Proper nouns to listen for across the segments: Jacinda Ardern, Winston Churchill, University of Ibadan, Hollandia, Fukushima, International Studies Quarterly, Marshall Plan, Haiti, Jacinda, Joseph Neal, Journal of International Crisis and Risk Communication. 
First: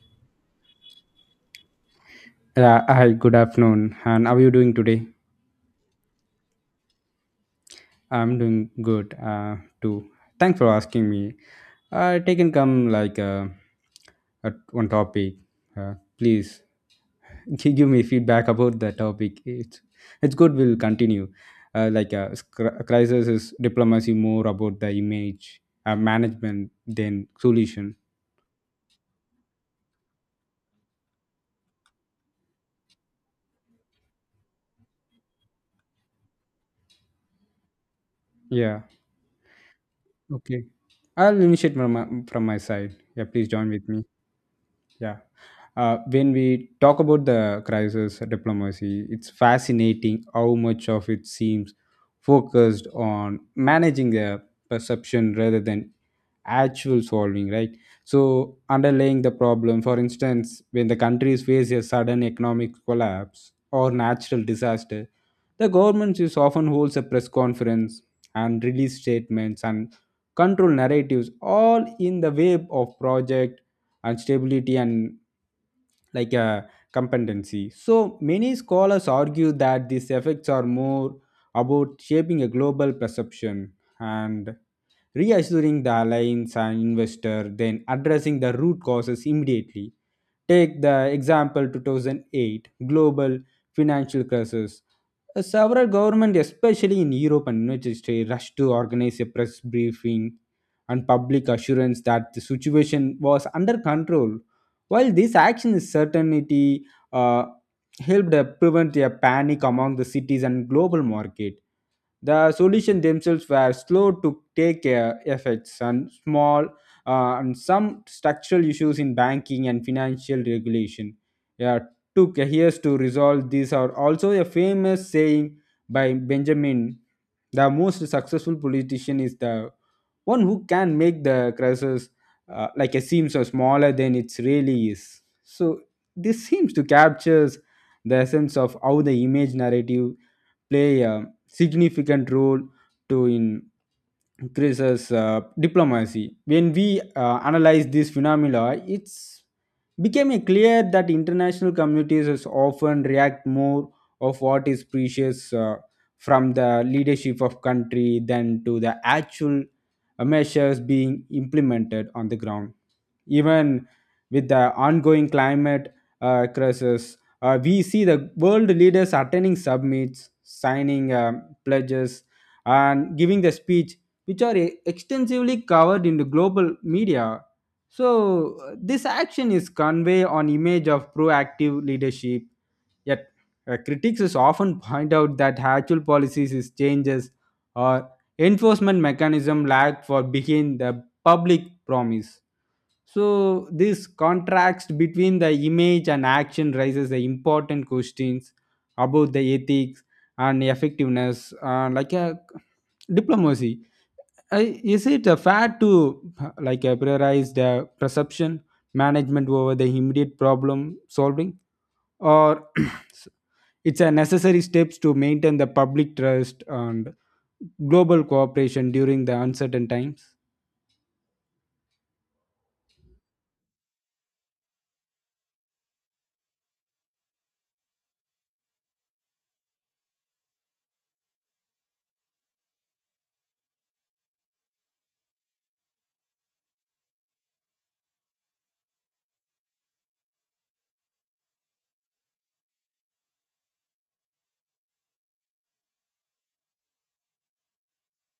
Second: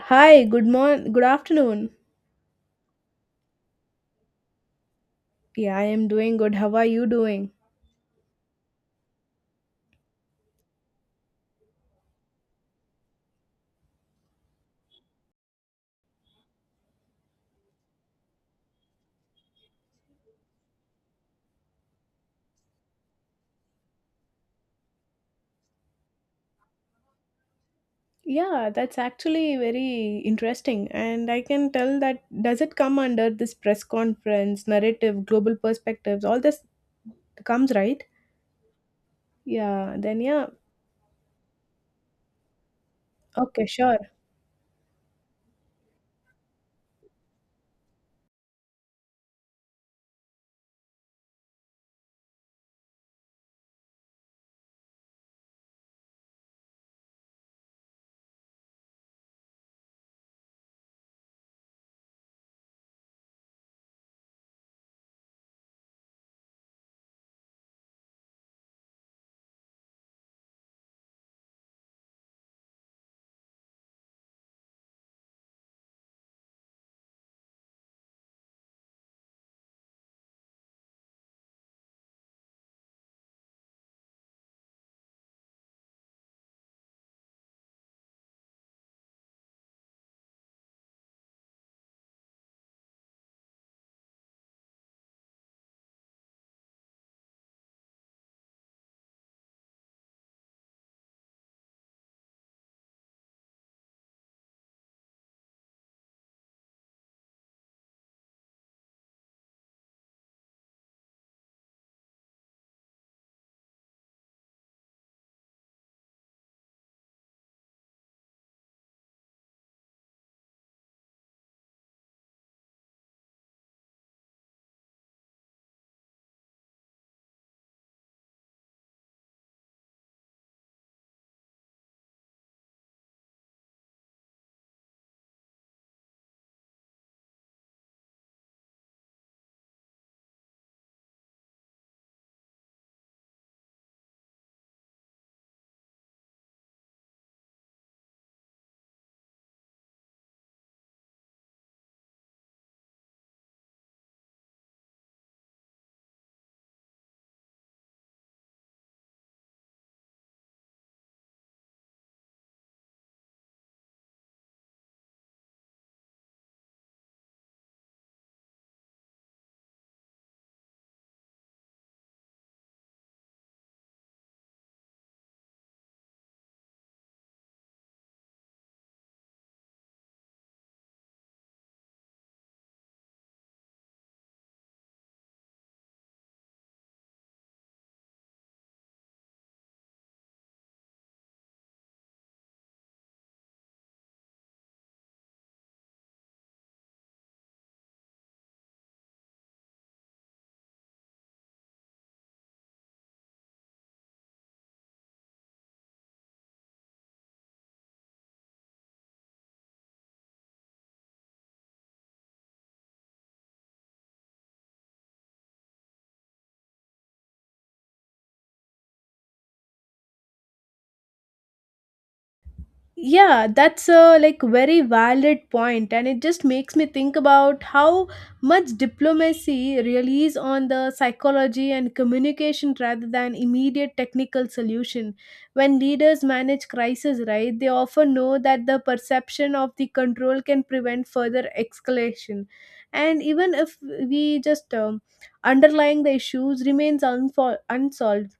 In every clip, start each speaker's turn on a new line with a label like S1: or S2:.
S1: Hi, good morning, good afternoon.
S2: Yeah, hi, good afternoon. And how are you doing today?
S1: Yeah, I am doing good. How are you doing?
S2: I'm doing good too. Thanks for asking me. Take and come like at one topic. Please give me feedback about the topic. It's good. We'll continue. Like crisis is diplomacy more about the image management than solution.
S1: Yeah, that's actually very interesting. And I can tell, that does it come under this press conference, narrative, global perspectives? All this comes, right?
S2: Yeah.
S1: Yeah, then yeah.
S2: Okay. I'll initiate from my side. Yeah, please
S1: Okay,
S2: join with
S1: sure.
S2: me. Yeah. When we talk about the crisis diplomacy, it's fascinating how much of it seems focused on managing the perception rather than actual solving, right? So, underlying the problem, for instance, when the countries face a sudden economic collapse or natural disaster, the government is often holds a press conference and release statements and control narratives all in the wave of project and stability and like a competency. So many scholars argue that these effects are more about shaping a global perception and reassuring the alliance and investor than addressing the root causes immediately. Take the example 2008 global financial crisis. Several governments, especially in Europe and United States, rushed to organize a press briefing and public assurance that the situation was under control. While this action is certainty, uh, helped prevent a panic among the cities and global market, the solutions themselves were slow to take effects and small, and some structural issues in banking and financial regulation uh, took years to resolve. These are also a famous saying by Benjamin: the most successful politician is the one who can make the crisis like a seems or smaller than it really is. So this seems to captures the essence of how the image narrative play a significant role to in increases diplomacy. When we analyze this phenomena, it's became clear that international communities is often react more of what is precious from the leadership of country than to the actual measures being implemented on the ground, even with the ongoing climate crisis. We see the world leaders attending summits, signing pledges, and giving the speech, which are extensively covered in the global media. So this action is convey an image of proactive leadership. Yet critics is often point out that actual policies is changes or enforcement mechanism lack for behind the public promise. So, this contrast between the image and action raises the important questions about the ethics and effectiveness, like a diplomacy. Is it fair to like prioritize the perception management over the immediate problem solving, or it's a necessary steps to maintain the public trust and global cooperation during the uncertain times?
S1: Yeah, that's a like very valid point, and it just makes me think about how much diplomacy relies on the psychology and communication rather than immediate technical solution. When leaders manage crisis, right, they often know that the perception of the control can prevent further escalation. And even if we just underlying, the issues remains unsolved.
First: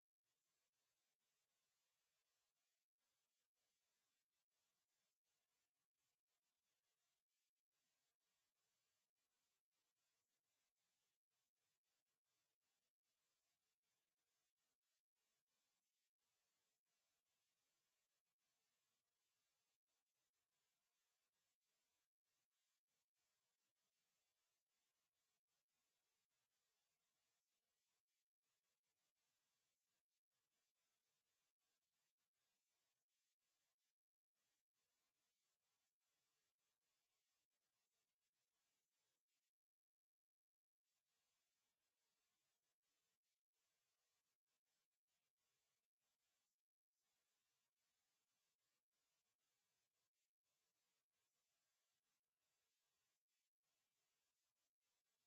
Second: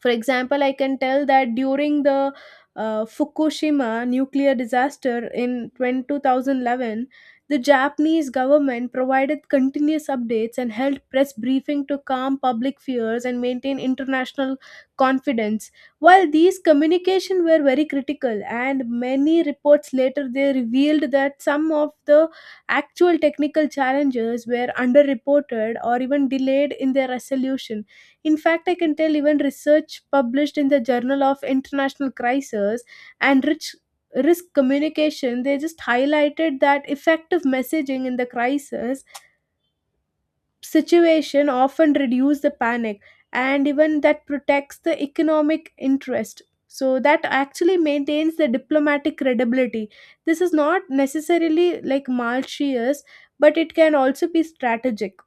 S1: For example, I can tell that during the Fukushima nuclear disaster in 2011, the Japanese government provided continuous updates and held press briefing to calm public fears and maintain international confidence. While these communication were very critical, and many reports later they revealed that some of the actual technical challenges were underreported or even delayed in their resolution. In fact, I can tell even research published in the Journal of International Crisis and rich Risk Communication, they just highlighted that effective messaging in the crisis situation often reduce the panic and even that protects the economic interest, so that actually maintains the diplomatic credibility. This is not necessarily like malicious, but it can also be strategic.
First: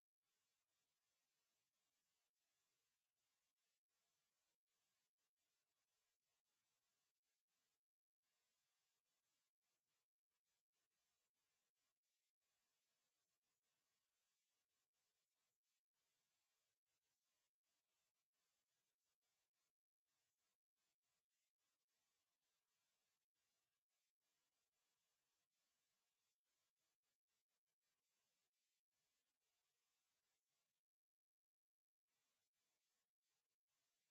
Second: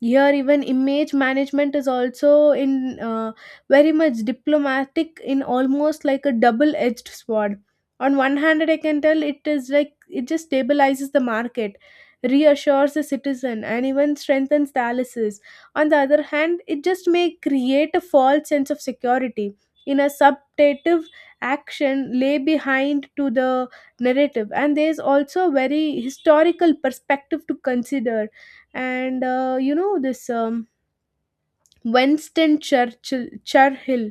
S1: Here even image management is also in very much diplomatic, in almost like a double edged sword. On one hand, I can tell it is like, it just stabilizes the market, reassures the citizen, and even strengthens the analysis. On the other hand, it just may create a false sense of security, in a subtative action lay behind to the narrative. And there is also a very historical perspective to consider. And this Winston Churchill,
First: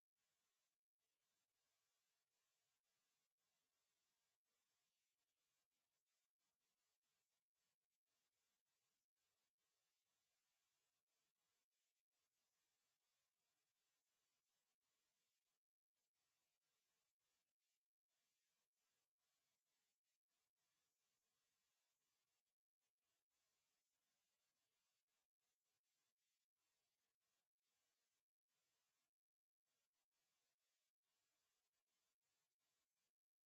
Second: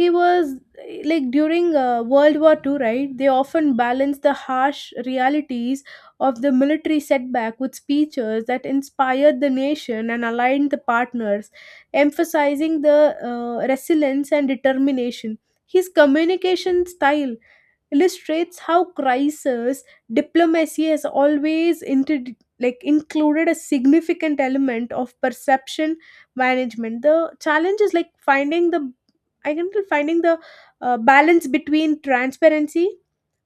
S1: he was like during World War Two, right, they often balance the harsh realities of the military setback with speeches that inspired the nation and aligned the partners, emphasizing the resilience and determination. His communication style illustrates how crisis diplomacy has always like included a significant element of perception management. The challenge is like finding the balance between transparency,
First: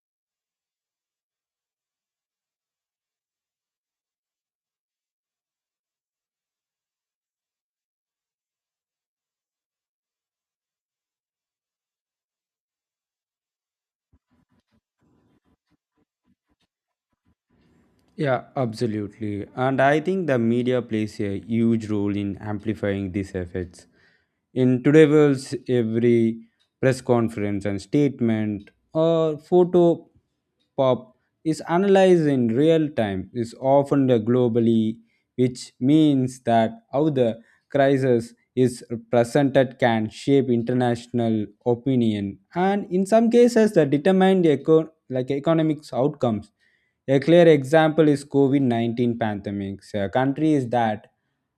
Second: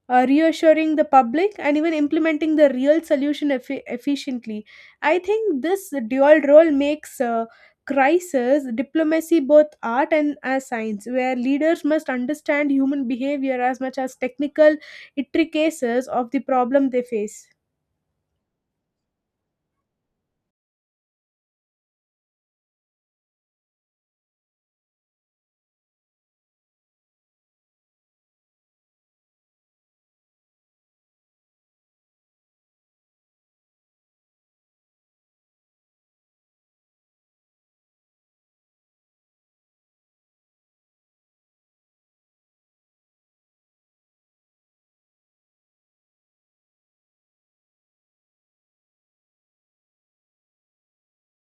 S1: reassuring the public, and even implementing the real solution efficiently. I think this dual role makes crisis diplomacy both art and as science, where leaders must understand human behavior as much as technical intricacies of the problem they face.
S2: Yeah, absolutely. And I think the media plays a huge role in amplifying these effects. In today's world, every press conference and statement or photo pop is analyzed in real time, is often globally, which means that how the crisis is presented can shape international opinion and in some cases that determine the like economics outcomes. A clear example is COVID-19 pandemic. So, a country is that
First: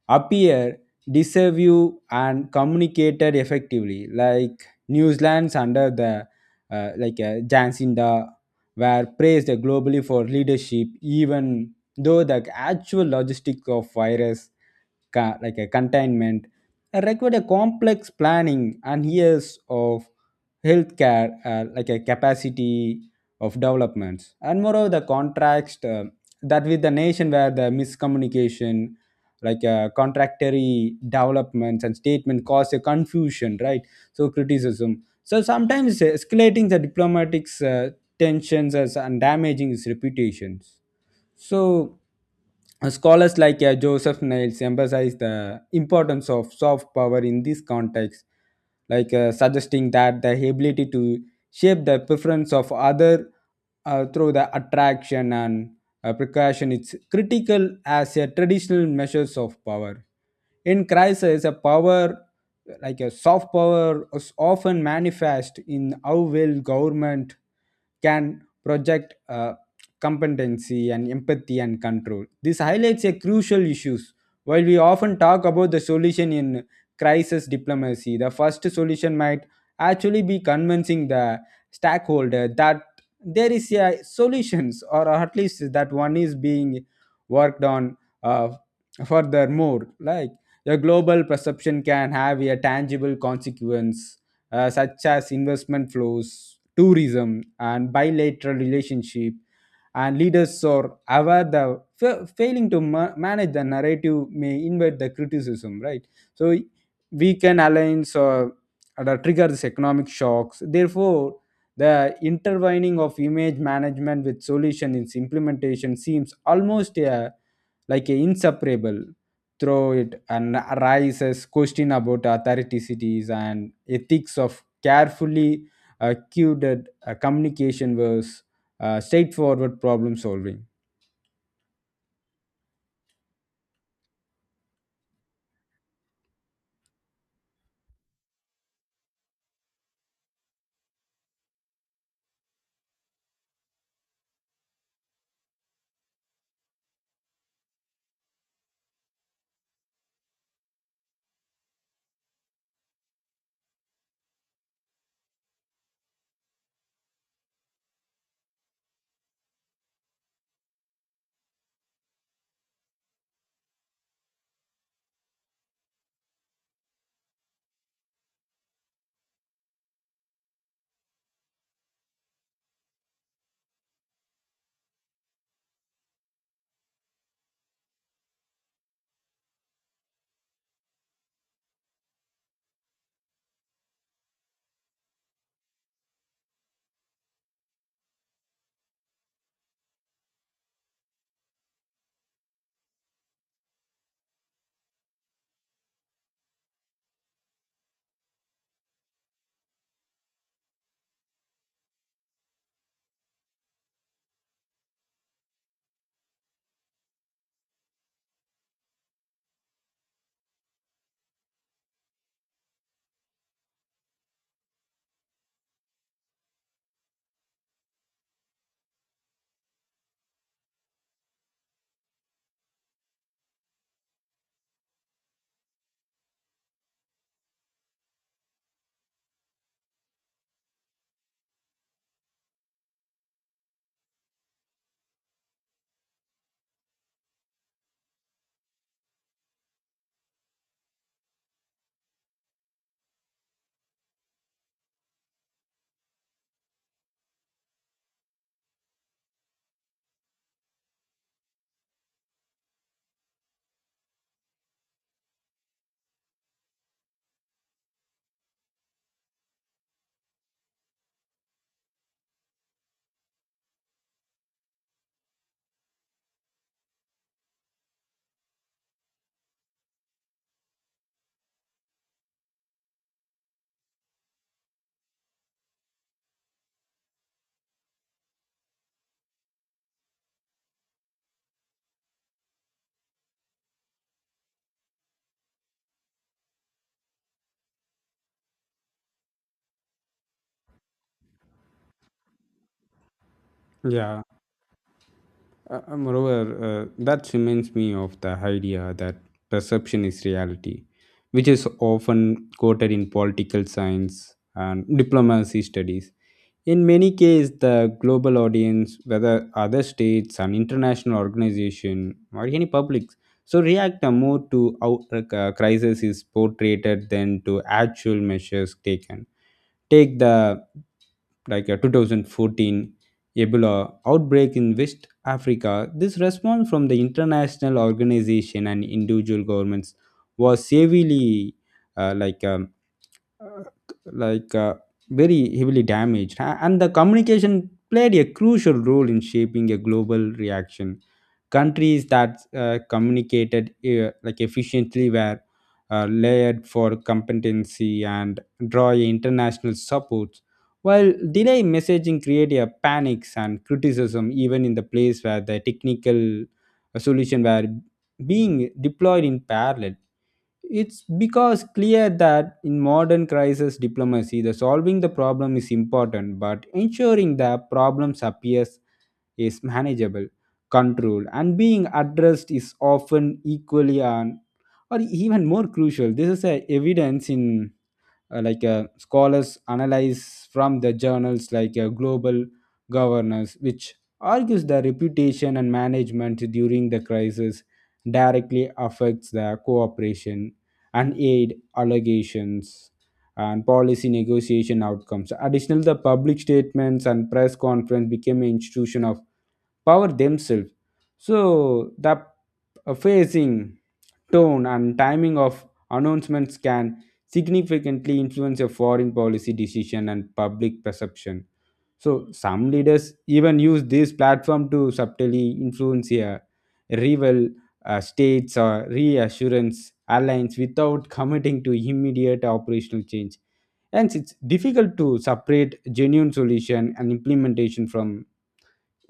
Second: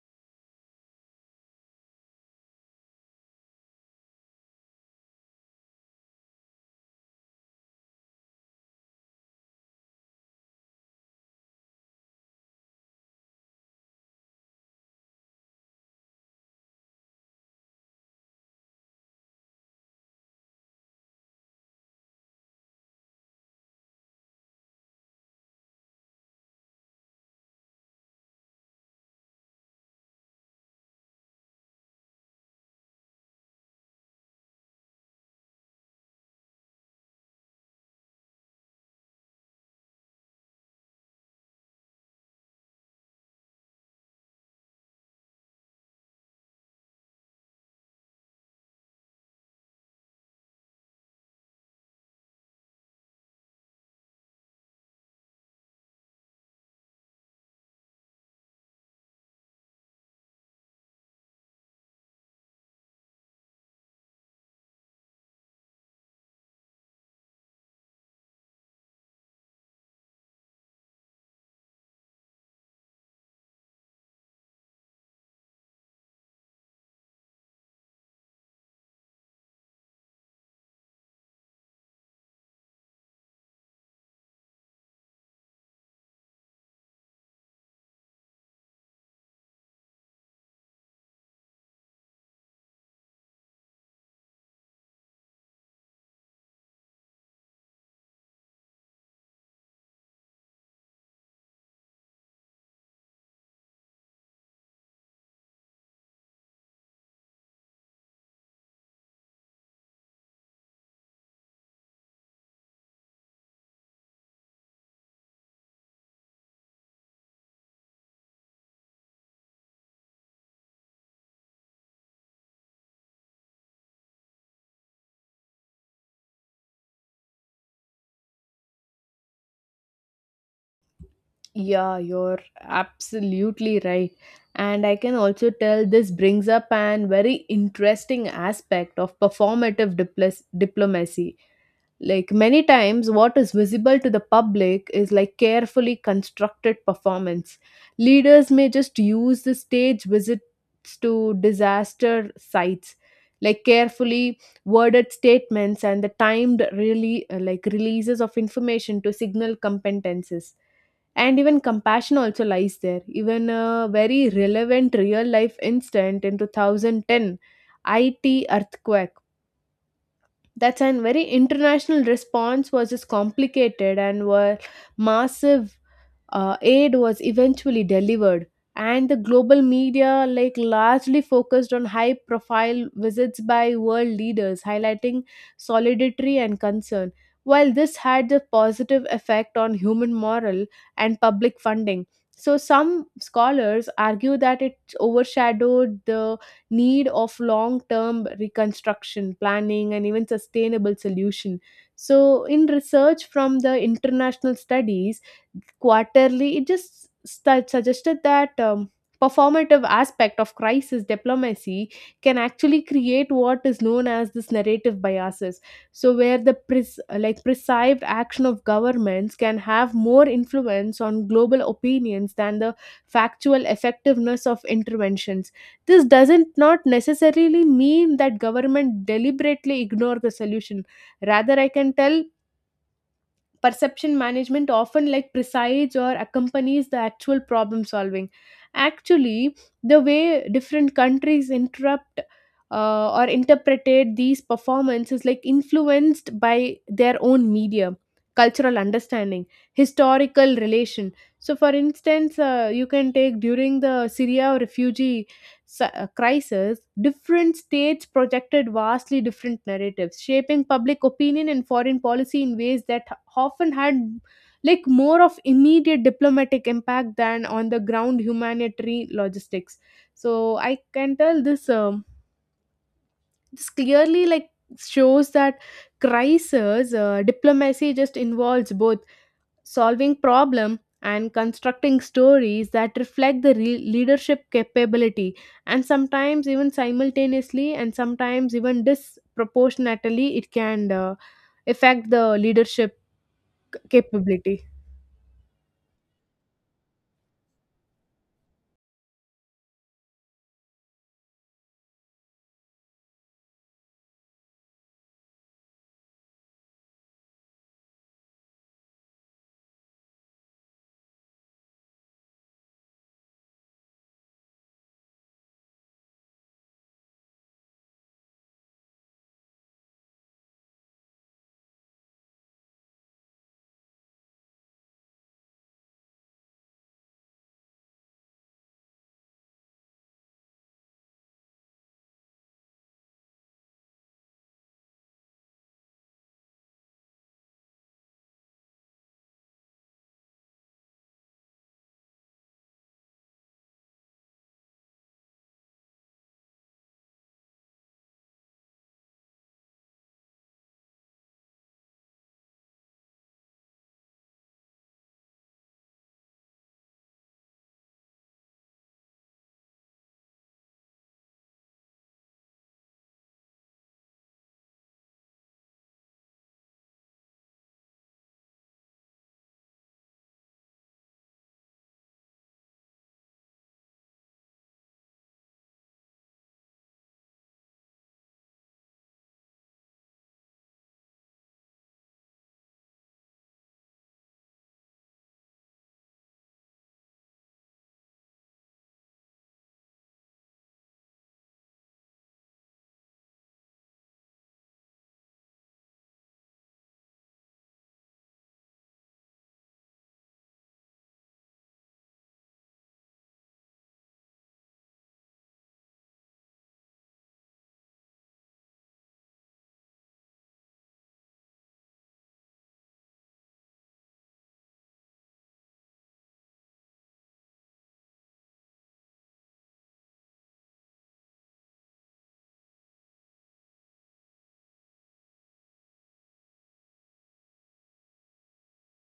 S2: appear, disavow, and communicated effectively, like New Zealand's under the like Jacinda, were praised globally for leadership, even though the actual logistics of virus like a containment required a complex planning and years of healthcare like a capacity of developments. And moreover the contrast, that with the nation where the miscommunication, like contractory developments and statement, cause a confusion, right? So criticism, so sometimes escalating the diplomatic tensions, as, and damaging its reputations. So, scholars like Joseph Niles emphasize the importance of soft power in this context, like suggesting that the ability to shape the preference of other through the attraction and precaution is critical as a traditional measures of power. In crisis, a power like a soft power is often manifest in how well government can project competency and empathy and control. This highlights a crucial issues. While we often talk about the solution in crisis diplomacy, the first solution might actually be convincing the stakeholder that there is a solutions, or at least that one is being worked on. uh, Furthermore, like the global perception can have a tangible consequence, such as investment flows, tourism, and bilateral relationship, and leaders are aware the failing to manage the narrative may invite the criticism, right? So we can align, so trigger this economic shocks. Therefore the intertwining of image management with solution in implementation seems almost like a inseparable through it, and arises question about authoricities and ethics of carefully curated communication was straightforward problem solving.
S1: Yeah, you're absolutely right. And I can also tell this brings up an very interesting aspect of performative diplomacy. Like, many times what is visible to the public is like carefully constructed performance. Leaders may just use the stage visits to disaster sites, like carefully worded statements and the timed really like releases of information to signal competences and even compassion also lies there. Even a very relevant real life incident in 2010, it earthquake, that's an very international response, was just complicated, and were massive aid was eventually delivered. And the global media like largely focused on high profile visits by world leaders, highlighting solidarity and concern. While this had a positive effect on human morale and public funding, so some scholars argue that it overshadowed the need of long term reconstruction planning and even sustainable solution. So in research from the International Studies Quarterly, it just suggested that performative aspect of crisis diplomacy can actually create what is known as this narrative biases. So, where the like perceived action of governments can have more influence on global opinions than the factual effectiveness of interventions. This doesn't not necessarily mean that government deliberately ignore the solution. Rather, I can tell perception management often like presides or accompanies the actual problem solving. Actually, the way different countries interrupt or interpreted these performances, like influenced by their own media, cultural understanding, historical relation. So for instance, you can take during the Syria refugee crisis, different states projected vastly different narratives, shaping public opinion and foreign policy in ways that often had like more of immediate diplomatic impact than on the ground humanitarian logistics. So I can tell this clearly like shows that crisis diplomacy just involves both solving problem and constructing stories that reflect the leadership capability. And sometimes even simultaneously, and sometimes even disproportionately, it can affect the leadership
S2: Yeah.
S1: capability.
S2: Moreover, that reminds me of the idea that perception is reality, which is often quoted in political science and diplomacy studies. In many cases, the global audience, whether other states, an international organization, or any publics, so react more to how a crisis is portrayed than to actual measures taken. Take the like a 2014 Ebola outbreak in West Africa. This response from the international organization and individual governments was severely, uh, like um, uh, like very heavily damaged. And the communication played a crucial role in shaping a global reaction. Countries that communicated like efficiently were layered for competency and draw international support, while delay messaging created a panics and criticism even in the place where the technical solution were being deployed in parallel. It's because clear that in modern crisis diplomacy, the solving the problem is important, but ensuring the problems appears is manageable, controlled, and being addressed is often equally and or even more crucial. This is a evidence in like scholars analyze from the journals like global governance, which argues the reputation and management during the crisis directly affects the cooperation and aid allegations and policy negotiation outcomes. Additionally the public statements and press conference became an institution of power themselves. So the phasing, tone, and timing of announcements can significantly influence a foreign policy decision and public perception. So some leaders even use this platform to subtly influence a rival states or reassurance alliance without committing to immediate operational change. Hence, it's difficult to separate genuine solution and implementation from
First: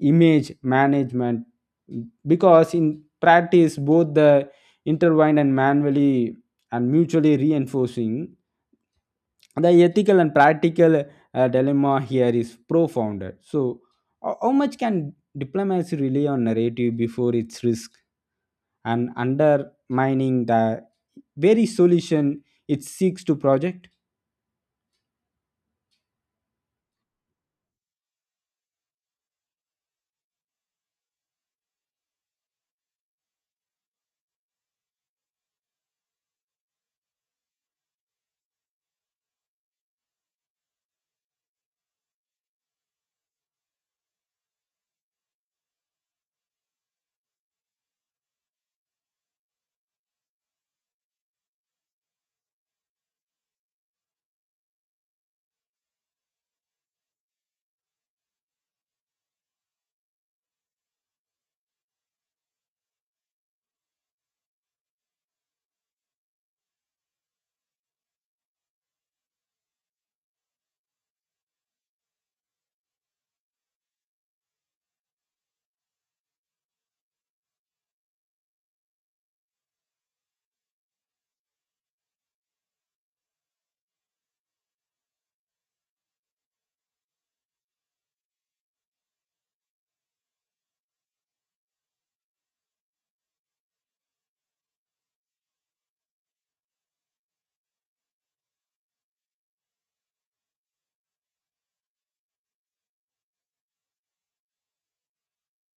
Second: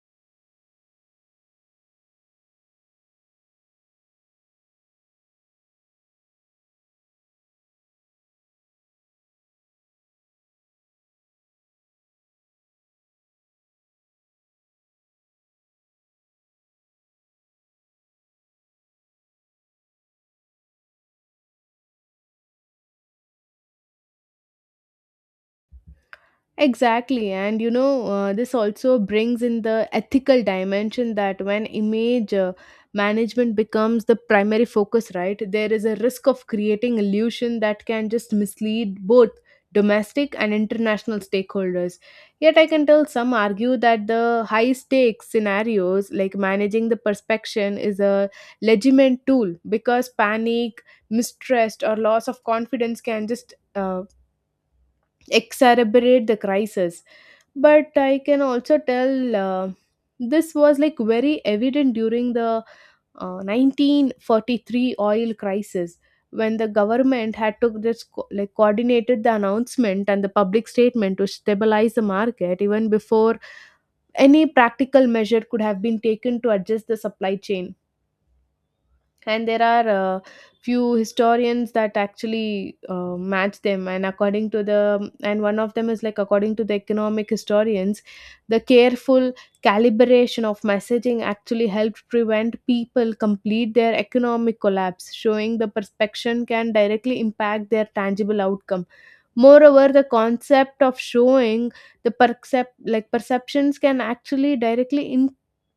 S2: image management because in practice both the intertwined and manually and mutually reinforcing the ethical and practical dilemma here is profound. So how much can diplomacy rely on narrative before its risk and undermining the very solution it seeks to project.
S1: Exactly, and you know, this also brings in the ethical dimension that when image management becomes the primary focus, right, there is a risk of creating illusion that can just mislead both domestic and international stakeholders. Yet, I can tell some argue that the high stakes scenarios, like managing the perception, is a legitimate tool, because panic, mistrust, or loss of confidence can just exacerbate the crisis. But I can also tell this was like very evident during the 1943 oil crisis, when the government had to this like coordinated the announcement and the public statement to stabilize the market even before any practical measure could have been taken to adjust the supply chain. And there are few historians that actually match them, and according to the and one of them is like, according to the economic historians, the careful calibration of messaging actually helped prevent people complete their economic collapse, showing the perception can directly impact their tangible outcome. Moreover, the concept of showing the like perceptions can actually directly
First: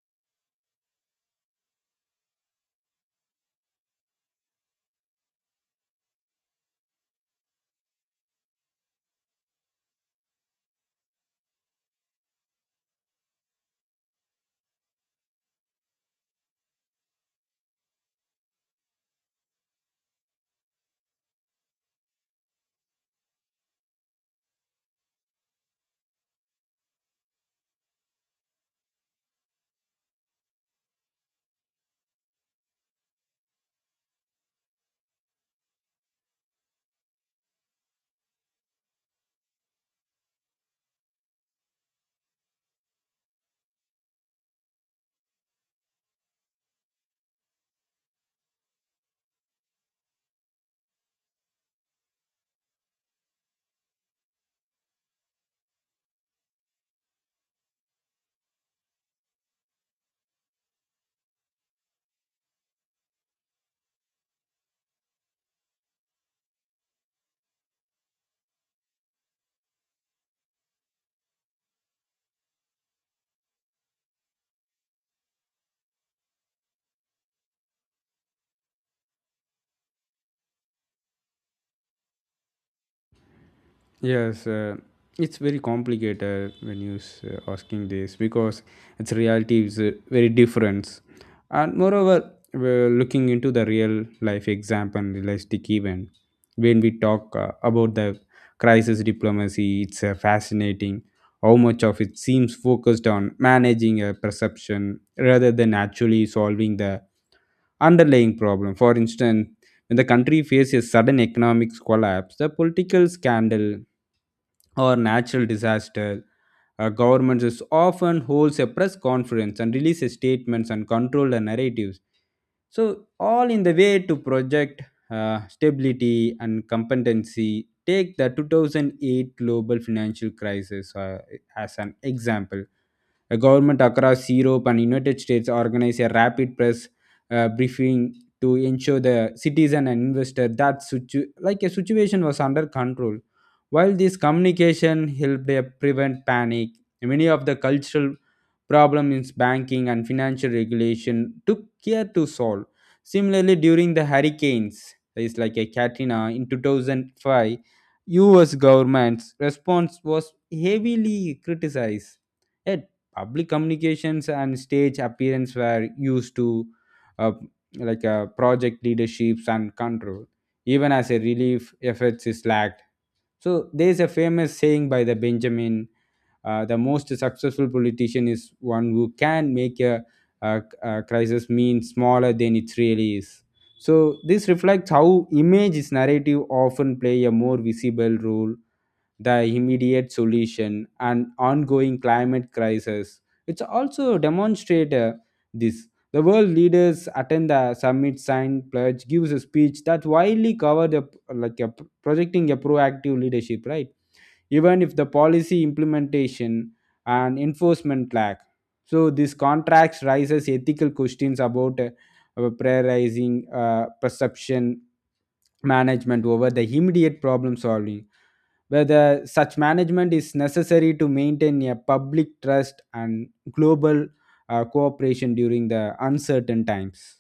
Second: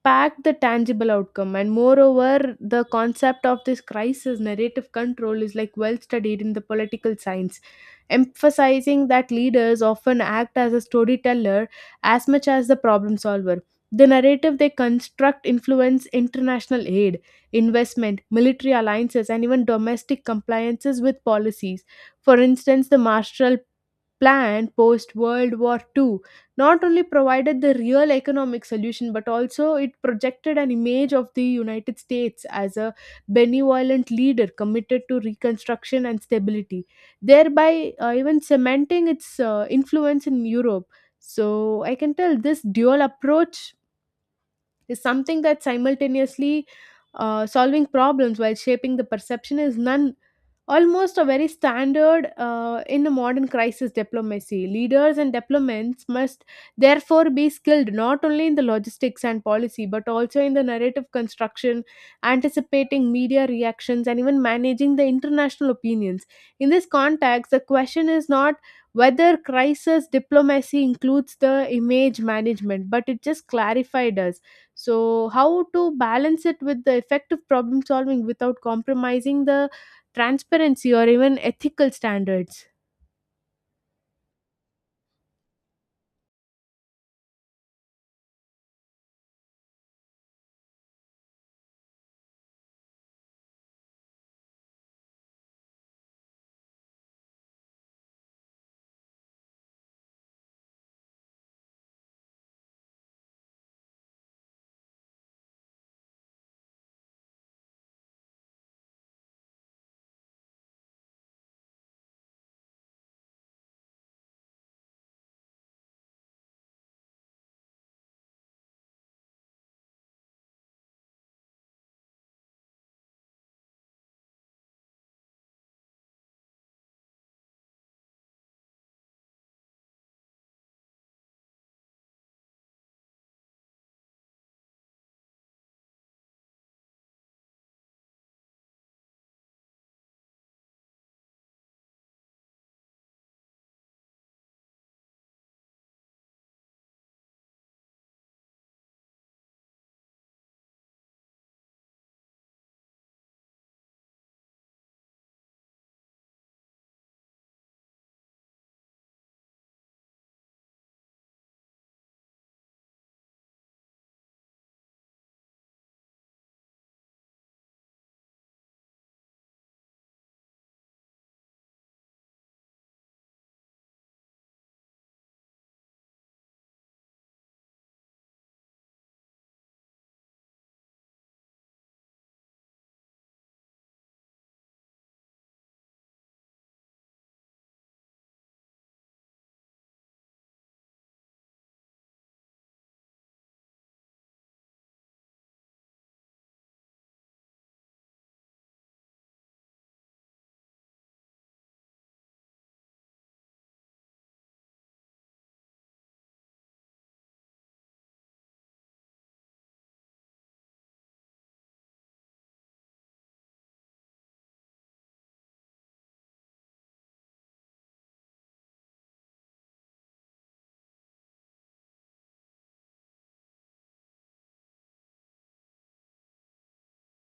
S1: pack the tangible outcome. And moreover, the concept of this crisis narrative control is like well studied in the political science, emphasizing that leaders often act as a storyteller as much as the problem solver. The narrative they construct influence international aid, investment, military alliances, and even domestic compliances with policies. For instance, the Marshall Plan post World War II not only provided the real economic solution, but also it projected an image of the United States as a benevolent leader committed to reconstruction and stability, thereby even cementing its influence in Europe. So I can tell this dual approach is something that simultaneously solving problems while shaping the perception is none, almost a very standard in the modern crisis diplomacy. Leaders and diplomats must therefore be skilled not only in the logistics and policy, but also in the narrative construction, anticipating media reactions, and even managing the international opinions. In this context, the question is not whether crisis diplomacy includes the image management, but it just clarified us. So, how to balance it with the effective problem solving without compromising the transparency or even ethical standards.
S2: Yes, it's very complicated when you asking this because its reality is very different, and moreover, we're looking into the real life example, realistic event. When we talk about the crisis diplomacy, it's fascinating how much of it seems focused on managing a perception rather than actually solving the underlying problem. For instance, when the country faces sudden economic collapse, the political scandal or natural disaster, governments is often holds a press conference and releases statements and control the narratives. So all in the way to project stability and competency. Take the 2008 global financial crisis as an example. A government across Europe and United States organized a rapid press briefing to ensure the citizen and investor that like a situation was under control. While this communication helped prevent panic, many of the cultural problems in banking and financial regulation took care to solve. Similarly, during the hurricanes, that is like a Katrina in 2005, U.S. government's response was heavily criticized. Yet public communications and stage appearance were used to uh, like project leaderships and control, even as a relief efforts is lacked. So there's a famous saying by the Benjamin, the most successful politician is one who can make a crisis mean smaller than it really is. So this reflects how image is narrative often play a more visible role the immediate solution and ongoing climate crisis. It's also demonstrated this. The world leaders attend the summit, sign pledge, gives a speech that widely cover the like a projecting a proactive leadership, right? Even if the policy implementation and enforcement lack. So this contracts raises ethical questions about prioritizing perception management over the immediate problem solving, whether such management is necessary to maintain a public trust and global cooperation during the uncertain times.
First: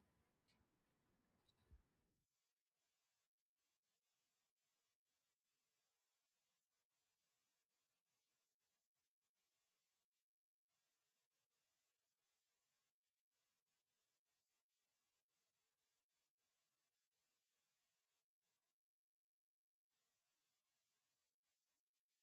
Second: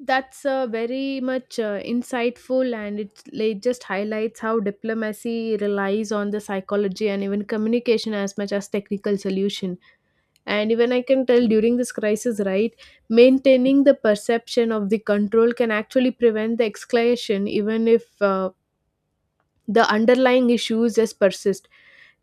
S1: That's very much insightful, and it just highlights how diplomacy relies on the psychology and even communication as much as technical solution. And even I can tell during this crisis, right, maintaining the perception of the control can actually prevent the escalation, even if the underlying issues just persist.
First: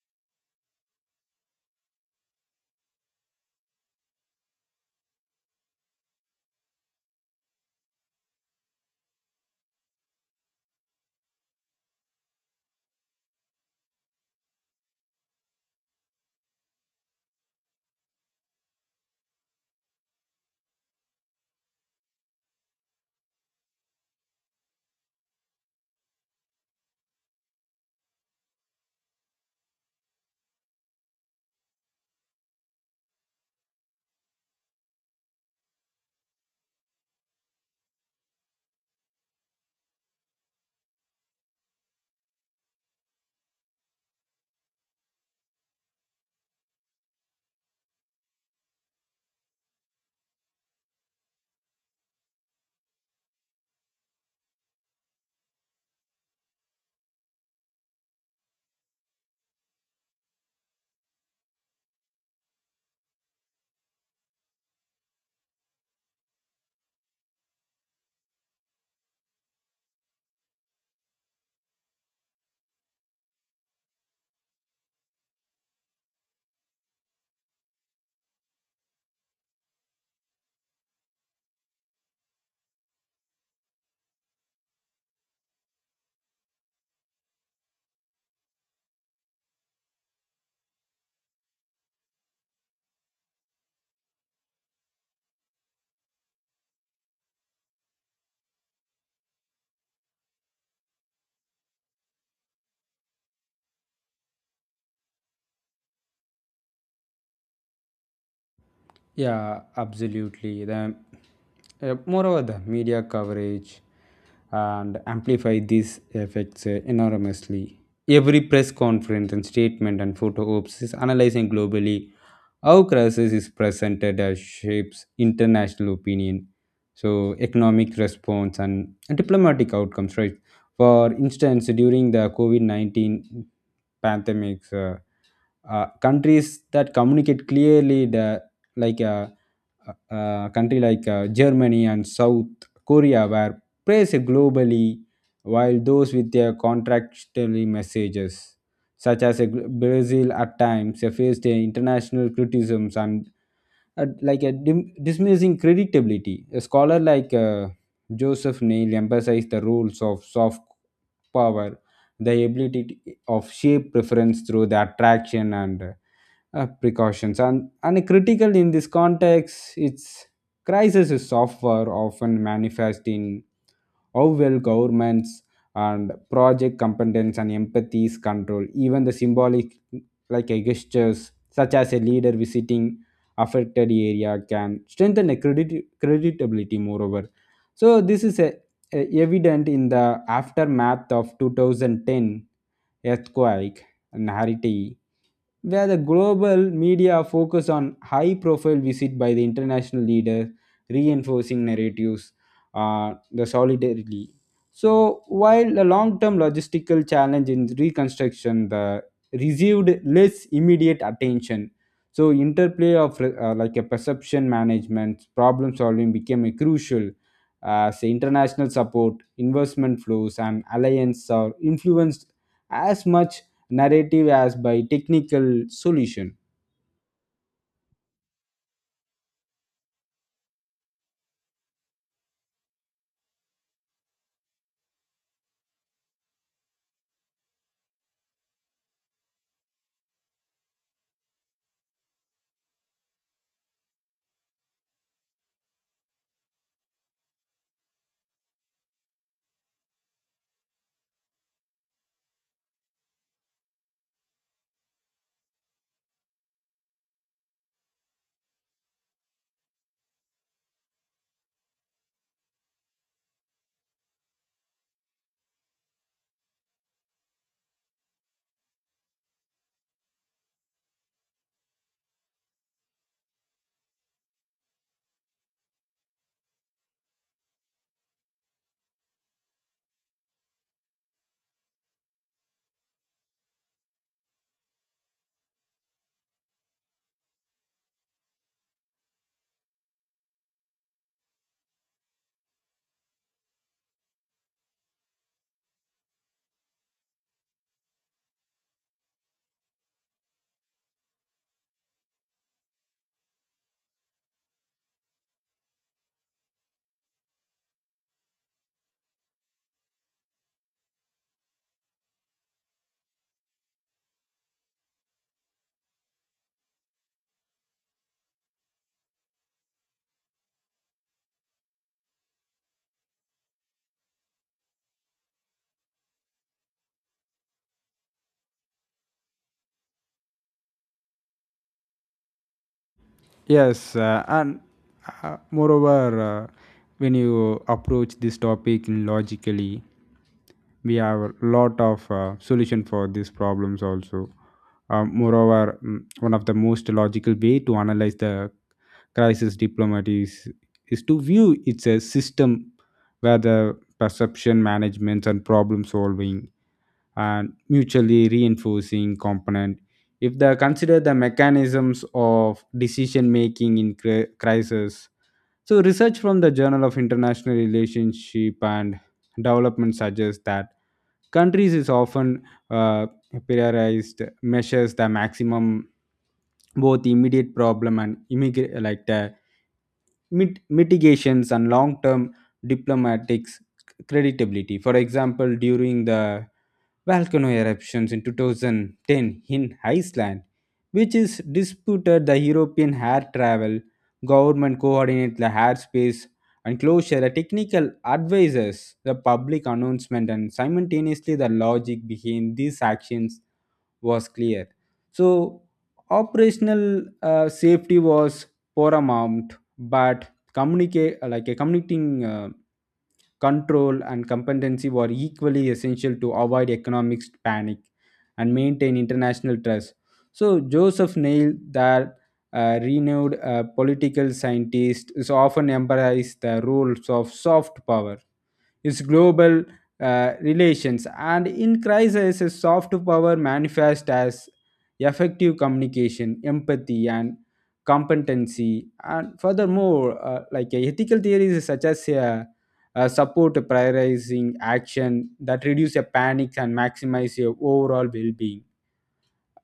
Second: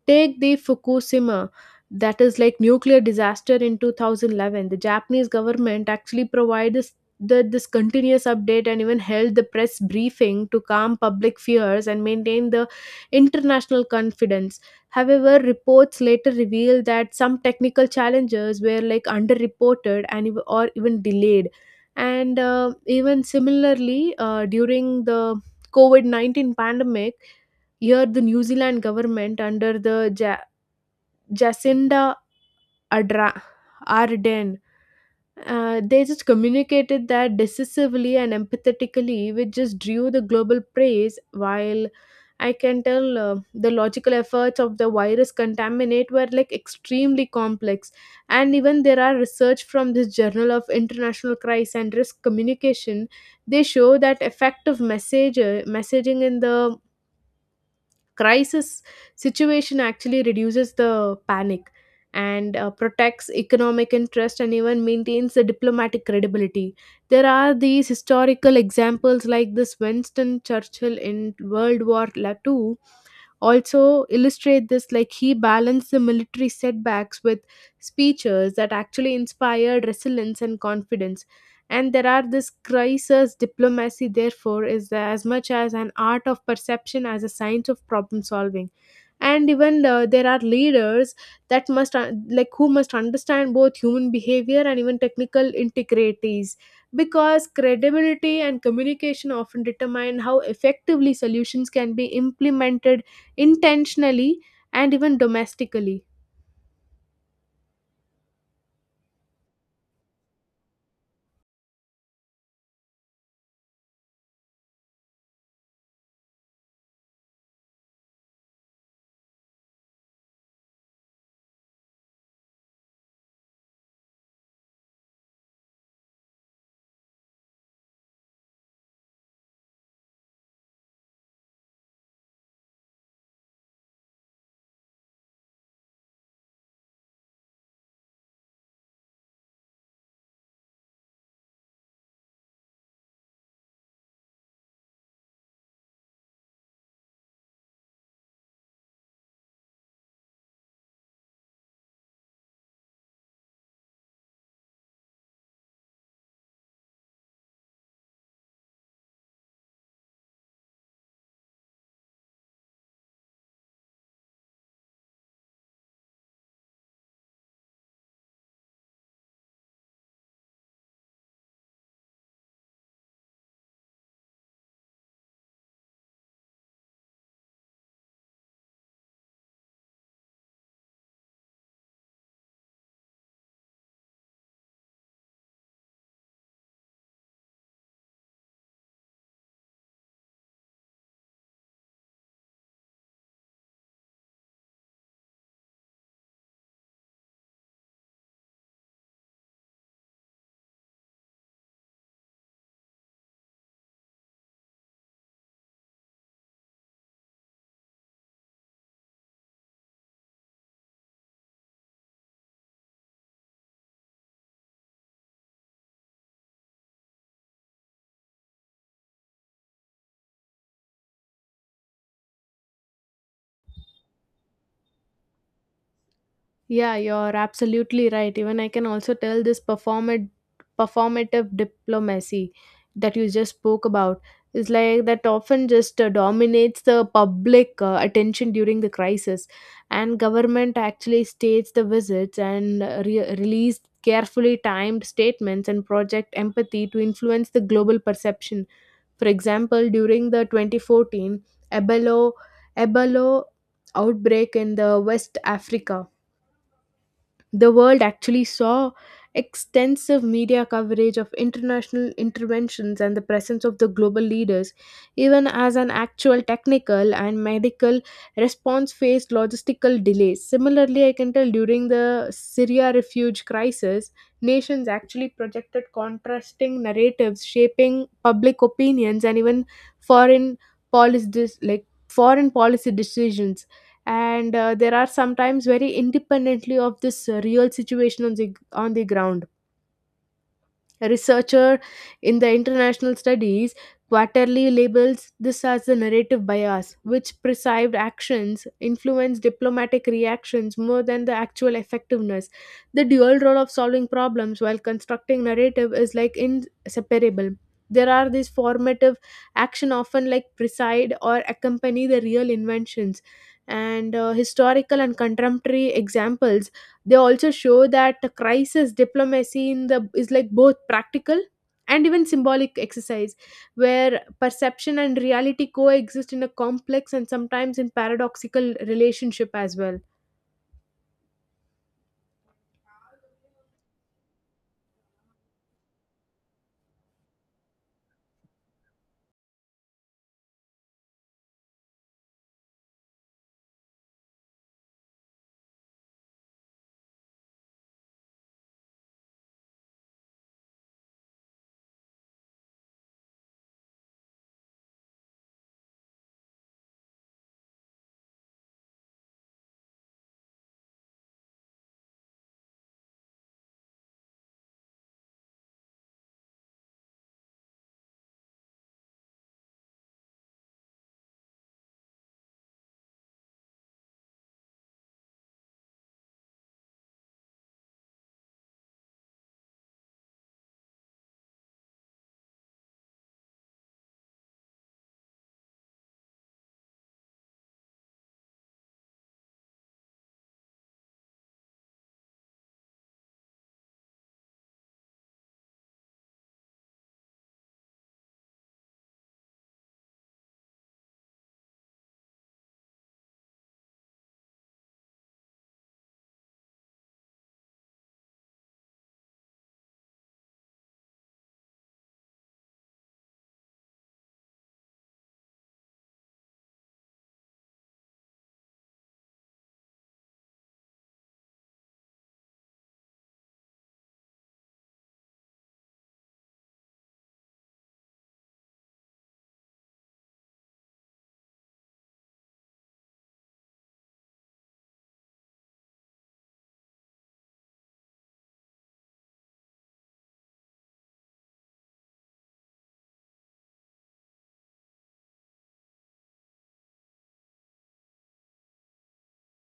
S1: Take the Fukushima, that is like nuclear disaster in 2011. The Japanese government actually provided this continuous update, and even held the press briefing to calm public fears and maintain the international confidence. However, reports later revealed that some technical challenges were like underreported and or even delayed. And even similarly, during the COVID 19 pandemic, here, the New Zealand government under the Jacinda Adra- Ardern, they just communicated that decisively and empathetically, which just drew the global praise. While I can tell the logical efforts of the virus contaminate were like extremely complex. And even there are research from this Journal of International Crisis and Risk Communication. They show that effective message messaging in the crisis situation actually reduces the panic and protects economic interest and even maintains the diplomatic credibility. There are these historical examples like this Winston Churchill in World War II also illustrate this. Like, he balanced the military setbacks with speeches that actually inspired resilience and confidence. And there are this crisis diplomacy, therefore, is as much as an art of perception as a science of problem solving. And even there are leaders that must who must understand both human behavior and even technical integrities, because credibility and communication often determine how effectively solutions can be implemented intentionally and even domestically.
S2: Yeah, absolutely. The Moreover, the media coverage and amplify these effects enormously. Every press conference and statement and photo ops is analyzing globally how crisis is presented as shapes international opinion. So economic response and diplomatic outcomes, right? For instance, during the COVID 19 pandemics, countries that communicate clearly the like. Country like Germany and South Korea were praised globally, while those with their contractually messages, such as Brazil at times, faced international criticisms and dismissing creditability. A scholar like Joseph Neal emphasized the roles of soft power, the ability of shape preference through the attraction and precautions. And a critical in this context, its crisis is software often manifest in how well governments and project competence and empathies control even the symbolic like a gestures such as a leader visiting affected area can strengthen a creditability moreover so this is a evident in the aftermath of 2010 earthquake in haiti where the global media focus on high profile visit by the international leaders reinforcing narratives the solidarity so while the long term logistical challenge in reconstruction the received less immediate attention so interplay of like a perception management problem solving became a crucial as international support investment flows and alliance are influenced as much narrative as by technical solution.
S1: Yeah, you're absolutely right. Even I can also tell this performative diplomacy that you just spoke about is like that often just dominates the public attention during the crisis. And government actually states the visits and release carefully timed statements and project empathy to influence the global perception. For example, during the 2014 ebola Ebola outbreak in the West Africa, the world actually saw extensive media coverage of international interventions and the presence of the global leaders, even as an actual technical and medical response faced logistical delays. Similarly, I can tell during the Syria refuge crisis, nations actually projected contrasting narratives, shaping public opinions and even foreign foreign policy decisions. And there are sometimes very independently of this real situation on the ground. A researcher in the International Studies Quarterly labels this as the narrative bias, which perceived actions influence diplomatic reactions more than the actual effectiveness. The dual role of solving problems while constructing narrative is like inseparable. There are these formative action often like preside or accompany the real inventions. And historical and contemporary examples, they also show that the crisis diplomacy in the is like both practical and even symbolic exercise, where perception and reality coexist in a complex and sometimes in paradoxical relationship as well.
S2: Yes, and moreover, when you approach this topic logically, we have a lot of solution for these problems also. Moreover, one of the most logical way to analyze the crisis diplomacy is to view it's a system where the perception management and problem solving and mutually reinforcing component if they consider the mechanisms of decision making in crisis so research from the journal of international relationship and development suggests that countries is often uh, prioritized measures the maximum both immediate problem and immigrate like the mitigations and long-term diplomatic credibility. For example, during the volcano eruptions in 2010 in Iceland, which is disputed the European air travel, government coordinate the airspace and closure, the technical advisors, the public announcement, and simultaneously the logic behind these actions was clear. So, operational safety was paramount, but communicate like a communicating control and competency were equally essential to avoid economic panic and maintain international trust. So Joseph Neil, that renowned political scientist, is often emphasized the rules of soft power. His global relations and in crisis a soft power manifests as effective communication empathy and competency and furthermore ethical theories such as support prioritizing action that reduce your panic and maximize your overall well-being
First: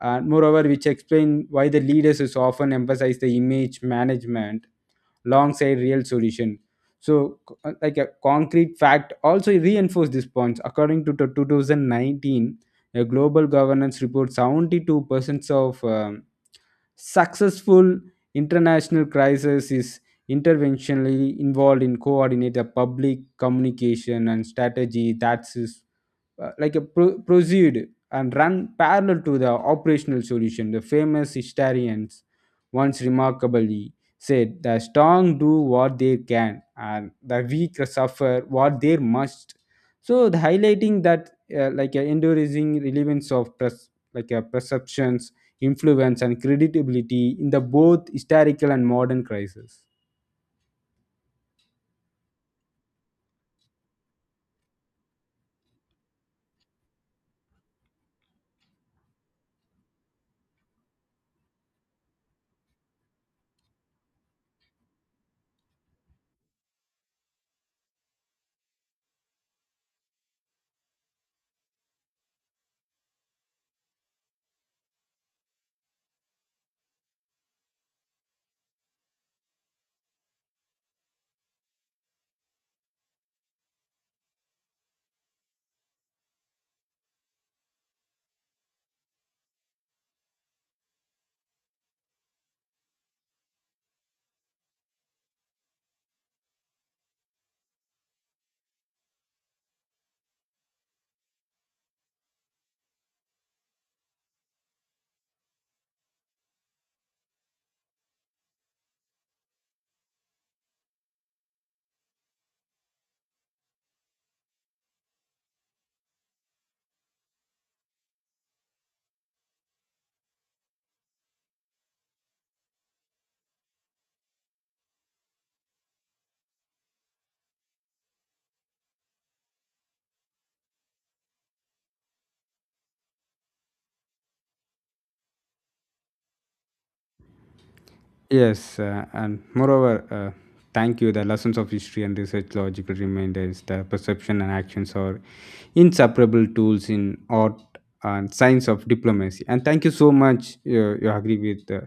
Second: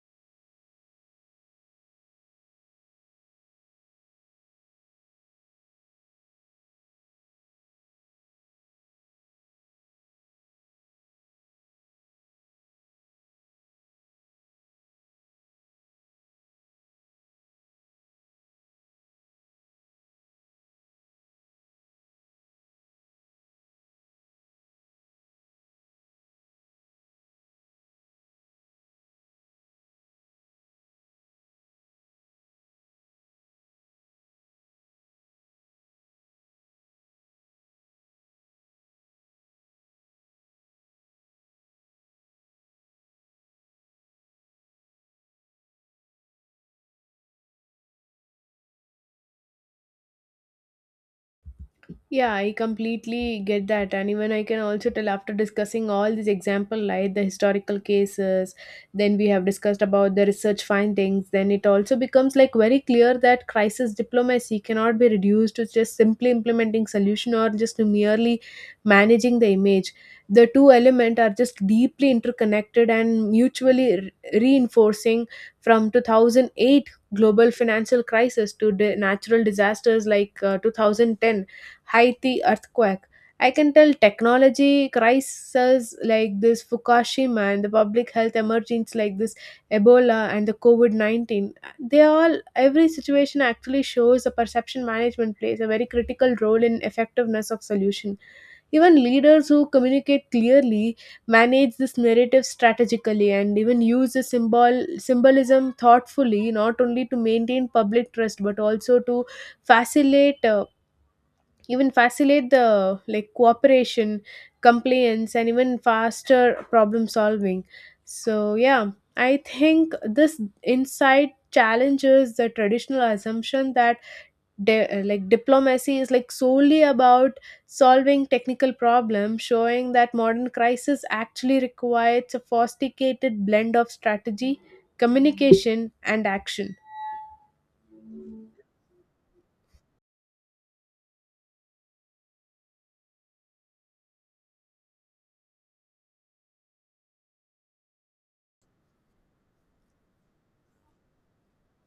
S2: and moreover which explain why the leaders is often emphasize the image management alongside real solution. So, co- like a concrete fact also reinforced this point. According to the 2019, a global governance report, 72% of successful international crisis is interventionally involved in coordinate the public communication and strategy that is proceed and run parallel to the operational solution. The famous historians once remarkably said, "The strong do what they can, and the weak suffer what they must." So, the highlighting that like a enduring relevance of like a perceptions, influence, and credibility in the both historical and modern crisis.
S1: Yeah, I completely get that. And even I can also tell after discussing all these example like the historical cases, then we have discussed about the research findings, then it also becomes like very clear that crisis diplomacy cannot be reduced to just simply implementing solution or just to merely managing the image. The two elements are just deeply interconnected and mutually reinforcing, from 2008 global financial crisis to the natural disasters like 2010 Haiti earthquake. I can tell technology crises like this Fukushima and the public health emergencies like this Ebola and the COVID 19. They all, every situation actually shows the perception management plays a very critical role in effectiveness of solution. Even leaders who communicate clearly, manage this narrative strategically, and even use the symbolism thoughtfully, not only to maintain public trust but also to facilitate even facilitate the like cooperation, compliance, and even faster problem solving. So yeah, I think this insight challenges the traditional assumption that diplomacy is like solely about solving technical problems, showing that modern crisis actually requires a sophisticated blend of strategy, communication, and action.
S2: Yes, thank you. The lessons of history and research logical reminders, the perception and actions are inseparable tools in art and science of diplomacy. And thank you so much. You agree with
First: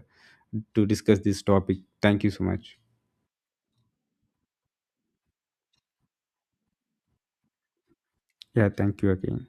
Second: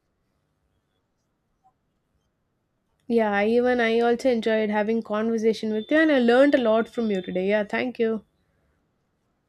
S2: to discuss this topic. Thank you so much.
S1: Yeah, even I also enjoyed having conversation with you, and I learned a lot from you today. Yeah, thank you.
S2: Yeah, thank you again.